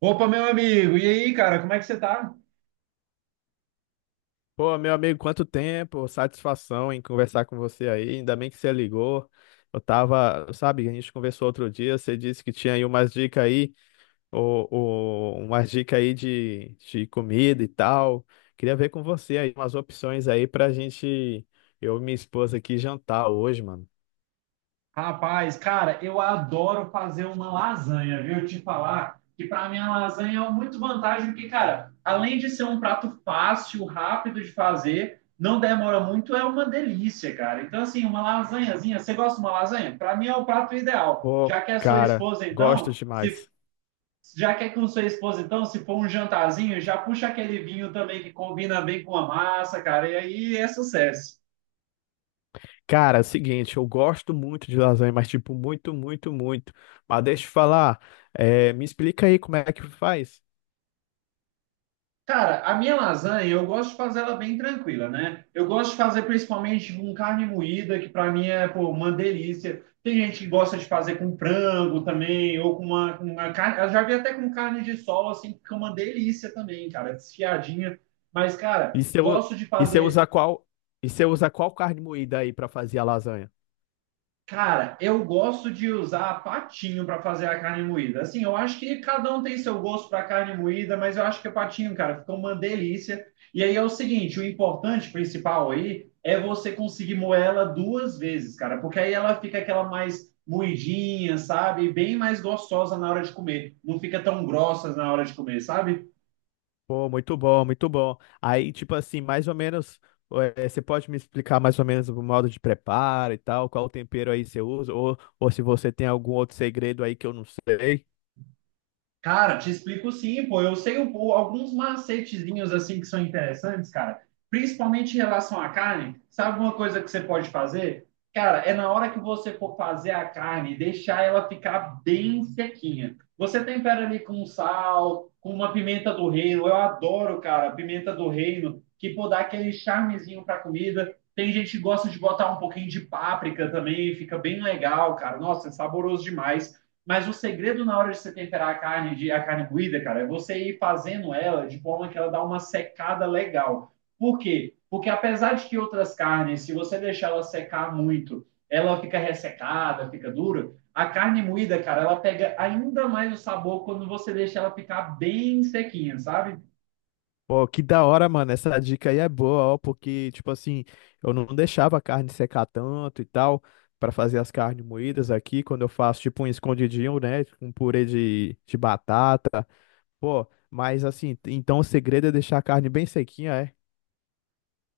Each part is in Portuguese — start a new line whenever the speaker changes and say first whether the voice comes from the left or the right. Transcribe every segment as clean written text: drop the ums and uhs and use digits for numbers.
right: Opa, meu amigo, e aí, cara, como é que você tá?
left: Pô, meu amigo, quanto tempo, satisfação em conversar com você aí. Ainda bem que você ligou. Eu tava, sabe, a gente conversou outro dia, você disse que tinha aí umas dicas aí, ou umas dicas aí de comida e tal. Queria ver com você aí umas opções aí pra gente, eu e minha esposa aqui jantar hoje, mano.
right: Rapaz, cara, eu adoro fazer uma lasanha, viu? Eu te falar que para mim a lasanha é muito vantagem, porque, cara, além de ser um prato fácil, rápido de fazer, não demora muito, é uma delícia, cara. Então, assim, uma lasanhazinha, você gosta de uma lasanha? Para mim é o prato ideal.
left: Pô, cara, gosto demais.
right: Já que é com sua esposa, então, se for um jantarzinho, já puxa aquele vinho também que combina bem com a massa, cara, e aí é sucesso.
left: Cara, é o seguinte, eu gosto muito de lasanha, mas tipo, muito, muito, muito. Mas deixa eu falar, é, me explica aí como é que faz.
right: Cara, a minha lasanha, eu gosto de fazer ela bem tranquila, né? Eu gosto de fazer principalmente com carne moída, que para mim é, pô, uma delícia. Tem gente que gosta de fazer com frango também, ou com uma carne. Eu já vi até com carne de sol, assim, que fica uma delícia também, cara, desfiadinha. Mas, cara,
left: E você, u-
right: gosto de
left: e você
right: fazer.
left: usa e você usa qual carne moída aí pra fazer a lasanha?
right: Cara, eu gosto de usar patinho para fazer a carne moída. Assim, eu acho que cada um tem seu gosto para carne moída, mas eu acho que o patinho, cara, ficou uma delícia. E aí é o seguinte, o importante principal aí é você conseguir moer ela duas vezes, cara, porque aí ela fica aquela mais moidinha, sabe? Bem mais gostosa na hora de comer. Não fica tão grossa na hora de comer, sabe?
left: Pô, muito bom, muito bom. Aí, tipo assim, mais ou menos, você pode me explicar mais ou menos o modo de preparo e tal, qual tempero aí você usa, ou se você tem algum outro segredo aí que eu não sei.
right: Cara, te explico sim, pô. Eu sei um pou- Alguns macetezinhos assim que são interessantes, cara. Principalmente em relação à carne. Sabe uma coisa que você pode fazer? Cara, é na hora que você for fazer a carne, deixar ela ficar bem sequinha. Você tempera ali com sal, com uma pimenta do reino. Eu adoro, cara, pimenta do reino, que pô, dá aquele charmezinho pra comida. Tem gente que gosta de botar um pouquinho de páprica também, fica bem legal, cara. Nossa, é saboroso demais. Mas o segredo na hora de você temperar a carne, a carne moída, cara, é você ir fazendo ela de forma que ela dá uma secada legal. Por quê? Porque apesar de que outras carnes, se você deixar ela secar muito, ela fica ressecada, fica dura, a carne moída, cara, ela pega ainda mais o sabor quando você deixa ela ficar bem sequinha, sabe?
left: Pô, que da hora, mano, essa dica aí é boa, ó, porque, tipo assim, eu não deixava a carne secar tanto e tal, pra fazer as carnes moídas aqui, quando eu faço, tipo, um escondidinho, né, um purê de batata. Pô, mas assim, t- Então o segredo é deixar a carne bem sequinha, é?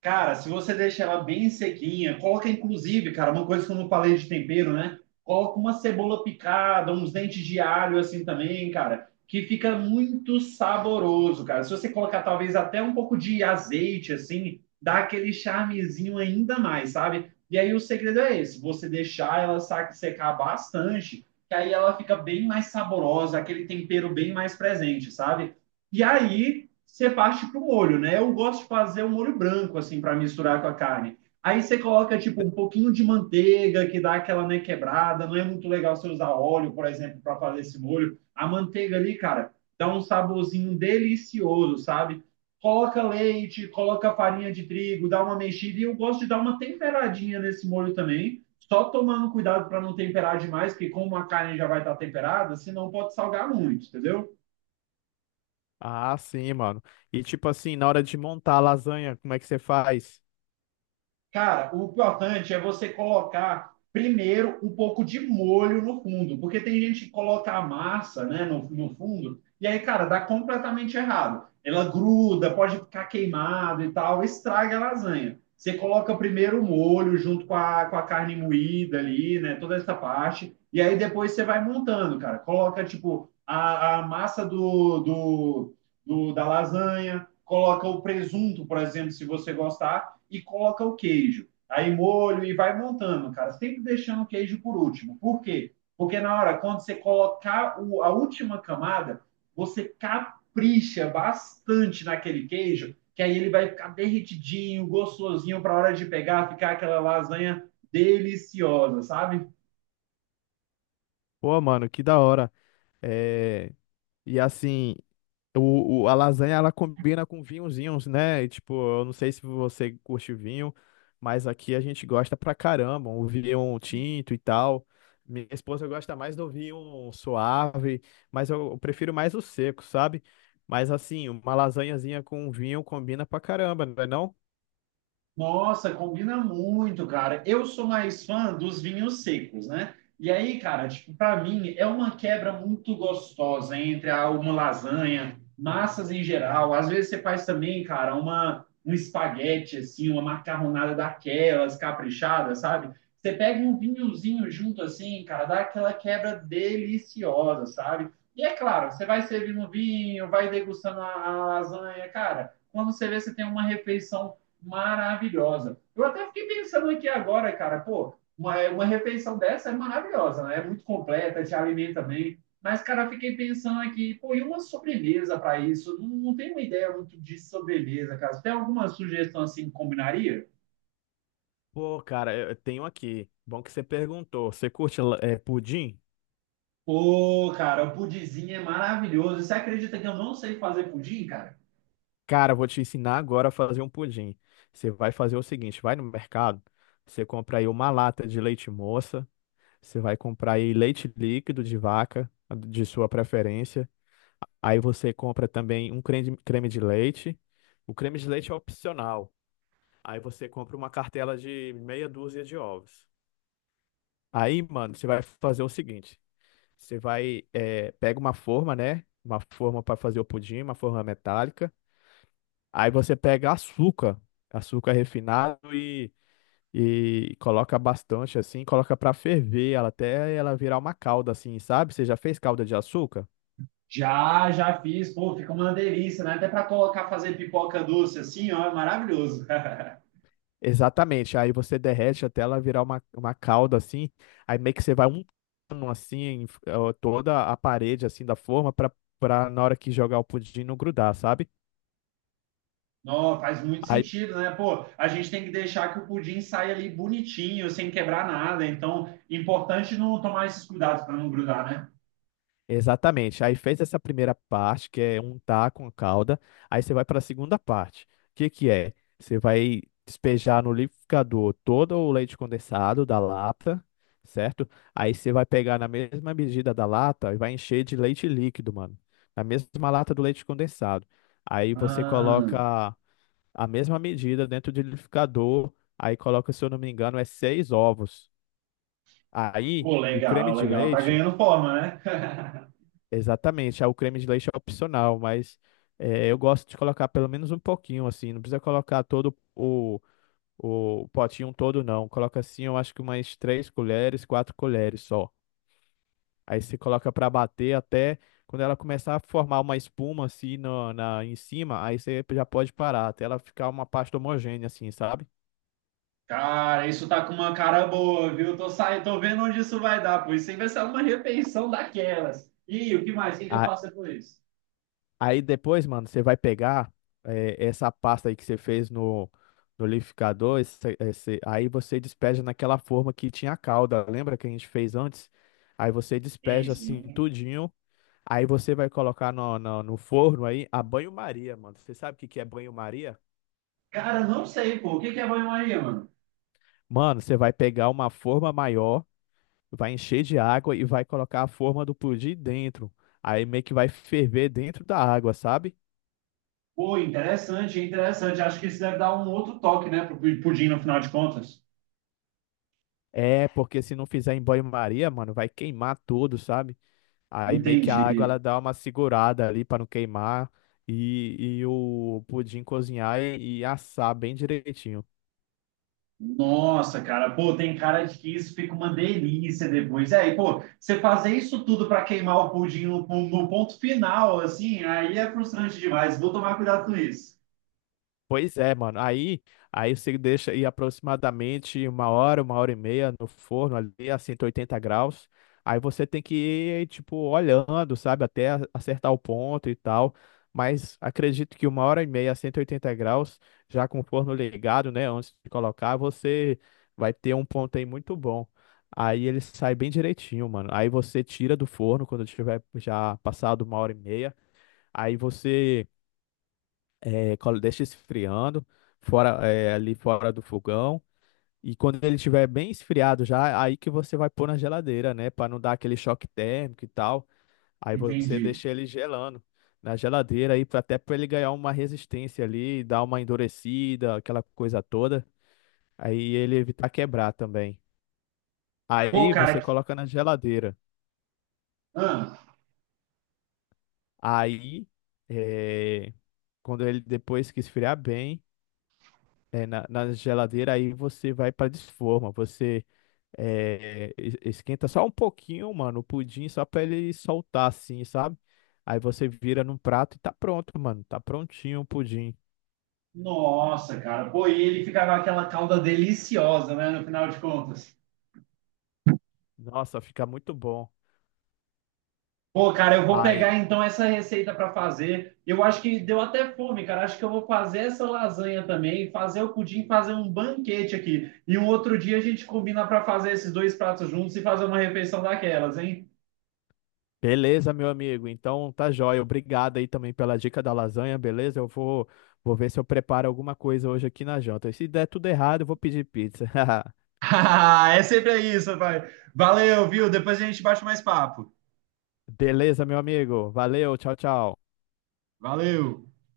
right: Cara, se você deixa ela bem sequinha, coloca inclusive, cara, uma coisa que eu não falei de tempero, né? Coloca uma cebola picada, uns dentes de alho assim também, cara, que fica muito saboroso, cara. Se você colocar talvez até um pouco de azeite assim, dá aquele charmezinho ainda mais, sabe? E aí o segredo é esse, você deixar ela secar bastante, que aí ela fica bem mais saborosa, aquele tempero bem mais presente, sabe? E aí você parte para o molho, né? Eu gosto de fazer um molho branco, assim, para misturar com a carne. Aí você coloca, tipo, um pouquinho de manteiga, que dá aquela, né, quebrada. Não é muito legal você usar óleo, por exemplo, para fazer esse molho. A manteiga ali, cara, dá um saborzinho delicioso, sabe? Coloca leite, coloca farinha de trigo, dá uma mexida. E eu gosto de dar uma temperadinha nesse molho também. Só tomando cuidado para não temperar demais, porque como a carne já vai estar temperada, senão pode salgar muito, entendeu?
left: Ah, sim, mano. E tipo assim, na hora de montar a lasanha, como é que você faz?
right: Cara, o importante é você colocar primeiro um pouco de molho no fundo, porque tem gente que coloca a massa, né, no fundo, e aí, cara, dá completamente errado. Ela gruda, pode ficar queimado e tal, estraga a lasanha. Você coloca primeiro o molho junto com a carne moída ali, né, toda essa parte, e aí depois você vai montando, cara. Coloca, tipo, a massa da lasanha, coloca o presunto, por exemplo, se você gostar e coloca o queijo. Aí molho e vai montando, cara. Sempre deixando o queijo por último. Por quê? Porque na hora, quando você colocar a última camada, você capricha bastante naquele queijo, que aí ele vai ficar derretidinho, gostosinho, para a hora de pegar, ficar aquela lasanha deliciosa, sabe?
left: Pô, mano, que da hora. É... E assim. A lasanha ela combina com vinhozinhos, né? E, tipo, eu não sei se você curte vinho, mas aqui a gente gosta pra caramba, o vinho tinto e tal. Minha esposa gosta mais do vinho suave, mas eu prefiro mais o seco, sabe? Mas assim, uma lasanhazinha com vinho combina pra caramba, não é não?
right: Nossa, combina muito, cara. Eu sou mais fã dos vinhos secos, né? E aí, cara, tipo, para mim é uma quebra muito gostosa entre uma lasanha, massas em geral. Às vezes você faz também, cara, uma um espaguete assim, uma macarronada daquelas caprichada, sabe? Você pega um vinhozinho junto assim, cara, dá aquela quebra deliciosa, sabe? E é claro, você vai servindo vinho, vai degustando a lasanha, cara. Quando você vê, você tem uma refeição maravilhosa. Eu até fiquei pensando aqui agora, cara, pô, uma refeição dessa é maravilhosa, né? É muito completa, te alimenta bem. Mas, cara, fiquei pensando aqui, pô, e uma sobremesa para isso? Não, não tenho uma ideia muito de sobremesa, cara. Você tem alguma sugestão assim que combinaria?
left: Pô, cara, eu tenho aqui. Bom que você perguntou. Você curte pudim?
right: Pô, cara, o pudizinho é maravilhoso. Você acredita que eu não sei fazer pudim, cara?
left: Cara, vou te ensinar agora a fazer um pudim. Você vai fazer o seguinte, vai no mercado, você compra aí uma lata de leite moça, você vai comprar aí leite líquido de vaca, de sua preferência. Aí você compra também um creme, creme de leite. O creme de leite é opcional. Aí você compra uma cartela de meia dúzia de ovos. Aí, mano, você vai fazer o seguinte, você vai, pega uma forma, né? Uma forma para fazer o pudim, uma forma metálica. Aí você pega açúcar, açúcar refinado e coloca bastante assim, coloca pra ferver ela até ela virar uma calda assim, sabe? Você já fez calda de açúcar?
right: Já, já fiz, pô, fica uma delícia, né? Até para colocar, fazer pipoca doce assim, ó, é maravilhoso.
left: Exatamente. Aí você derrete até ela virar uma calda assim. Aí meio que você vai untando assim toda a parede assim da forma pra para na hora que jogar o pudim não grudar, sabe?
right: Não, faz muito
left: Aí,
right: sentido, né? Pô, a gente tem que deixar que o pudim saia ali bonitinho, sem quebrar nada. Então, importante não tomar esses cuidados para não grudar, né?
left: exatamente. Aí fez essa primeira parte, que é untar com a calda. Aí você vai para a segunda parte. O que que é? Você vai despejar no liquidificador todo o leite condensado da lata, certo? Aí você vai pegar na mesma medida da lata e vai encher de leite líquido, mano. Na mesma lata do leite condensado. Aí você
right: Ah,
left: coloca a mesma medida dentro do liquidificador. Aí coloca, se eu não me engano, é seis ovos. Aí
right: pô,
left: o creme
right: legal,
left: de
right: legal. Tá
left: leite.
right: ganhando forma, né?
left: Exatamente. Ah, o creme de leite é opcional, mas eu gosto de colocar pelo menos um pouquinho, assim, não precisa colocar o potinho todo, não. Coloca assim, eu acho que umas três colheres, quatro colheres só. Aí você coloca para bater até quando ela começar a formar uma espuma assim no, na, em cima, aí você já pode parar, até ela ficar uma pasta homogênea, assim, sabe?
right: Cara, isso tá com uma cara boa, viu? Tô saindo, tô vendo onde isso vai dar, pô. Isso aí vai ser uma repensão daquelas. E o que mais? O que que eu
left: Ah,
right: faço depois?
left: aí depois, mano, você vai pegar essa pasta aí que você fez no liquidificador, aí você despeja naquela forma que tinha a calda, lembra que a gente fez antes? Aí você despeja
right: Isso,
left: assim
right: hein?
left: tudinho, aí você vai colocar no forno aí a banho-maria, mano. Você sabe o que que é banho-maria?
right: Cara, não sei, pô. O que que é banho-maria, mano?
left: Mano, você vai pegar uma forma maior, vai encher de água e vai colocar a forma do pudim dentro. Aí meio que vai ferver dentro da água, sabe?
right: Pô, interessante, interessante. Acho que isso deve dar um outro toque, né, pro pudim no final de contas.
left: É, porque se não fizer em banho-maria, mano, vai queimar tudo, sabe? Aí meio que a
right: Entendi.
left: água ela dá uma segurada ali pra não queimar e o pudim cozinhar e assar bem direitinho.
right: Nossa, cara, pô, tem cara de que isso fica uma delícia depois. É, e, pô, você fazer isso tudo para queimar o pudim no, no ponto final, assim, aí é frustrante demais. Vou tomar cuidado com isso.
left: Pois é, mano. Aí, aí você deixa ir aproximadamente uma hora e meia no forno ali a 180 graus. Aí você tem que ir, tipo, olhando, sabe, até acertar o ponto e tal. Mas acredito que uma hora e meia a 180 graus, já com o forno ligado, né, antes de colocar, você vai ter um ponto aí muito bom. Aí ele sai bem direitinho, mano. Aí você tira do forno quando tiver já passado uma hora e meia. Aí você é, deixa esfriando fora é, ali fora do fogão, e quando ele estiver bem esfriado já aí que você vai pôr na geladeira, né, para não dar aquele choque térmico e tal. Aí você
right: Entendi.
left: deixa ele gelando na geladeira aí até para ele ganhar uma resistência ali, dar uma endurecida, aquela coisa toda, aí ele evitar quebrar também.
right: Pô,
left: Aí
right: cara,
left: você
right: que...
left: coloca na geladeira,
right: ah,
left: aí é, quando ele depois que esfriar bem é, na geladeira, aí você vai para desforma você. É, esquenta só um pouquinho, mano, o pudim só pra ele soltar assim, sabe? Aí você vira num prato e tá pronto, mano. Tá prontinho o pudim.
right: Nossa, cara, pô, e ele ficava aquela calda deliciosa, né, no final de contas.
left: Nossa, fica muito bom.
right: Pô, cara, eu vou pegar
left: Aí,
right: então essa receita para fazer. Eu acho que deu até fome, cara. Acho que eu vou fazer essa lasanha também, fazer o pudim, fazer um banquete aqui. E um outro dia a gente combina para fazer esses dois pratos juntos e fazer uma refeição daquelas, hein?
left: beleza, meu amigo. Então tá jóia. Obrigado aí também pela dica da lasanha, beleza? Eu vou, vou ver se eu preparo alguma coisa hoje aqui na janta. E se der tudo errado, eu vou pedir pizza.
right: Ah, é sempre isso, pai. Valeu, viu? Depois a gente bate mais papo.
left: Beleza, meu amigo. Valeu, tchau, tchau.
right: Valeu.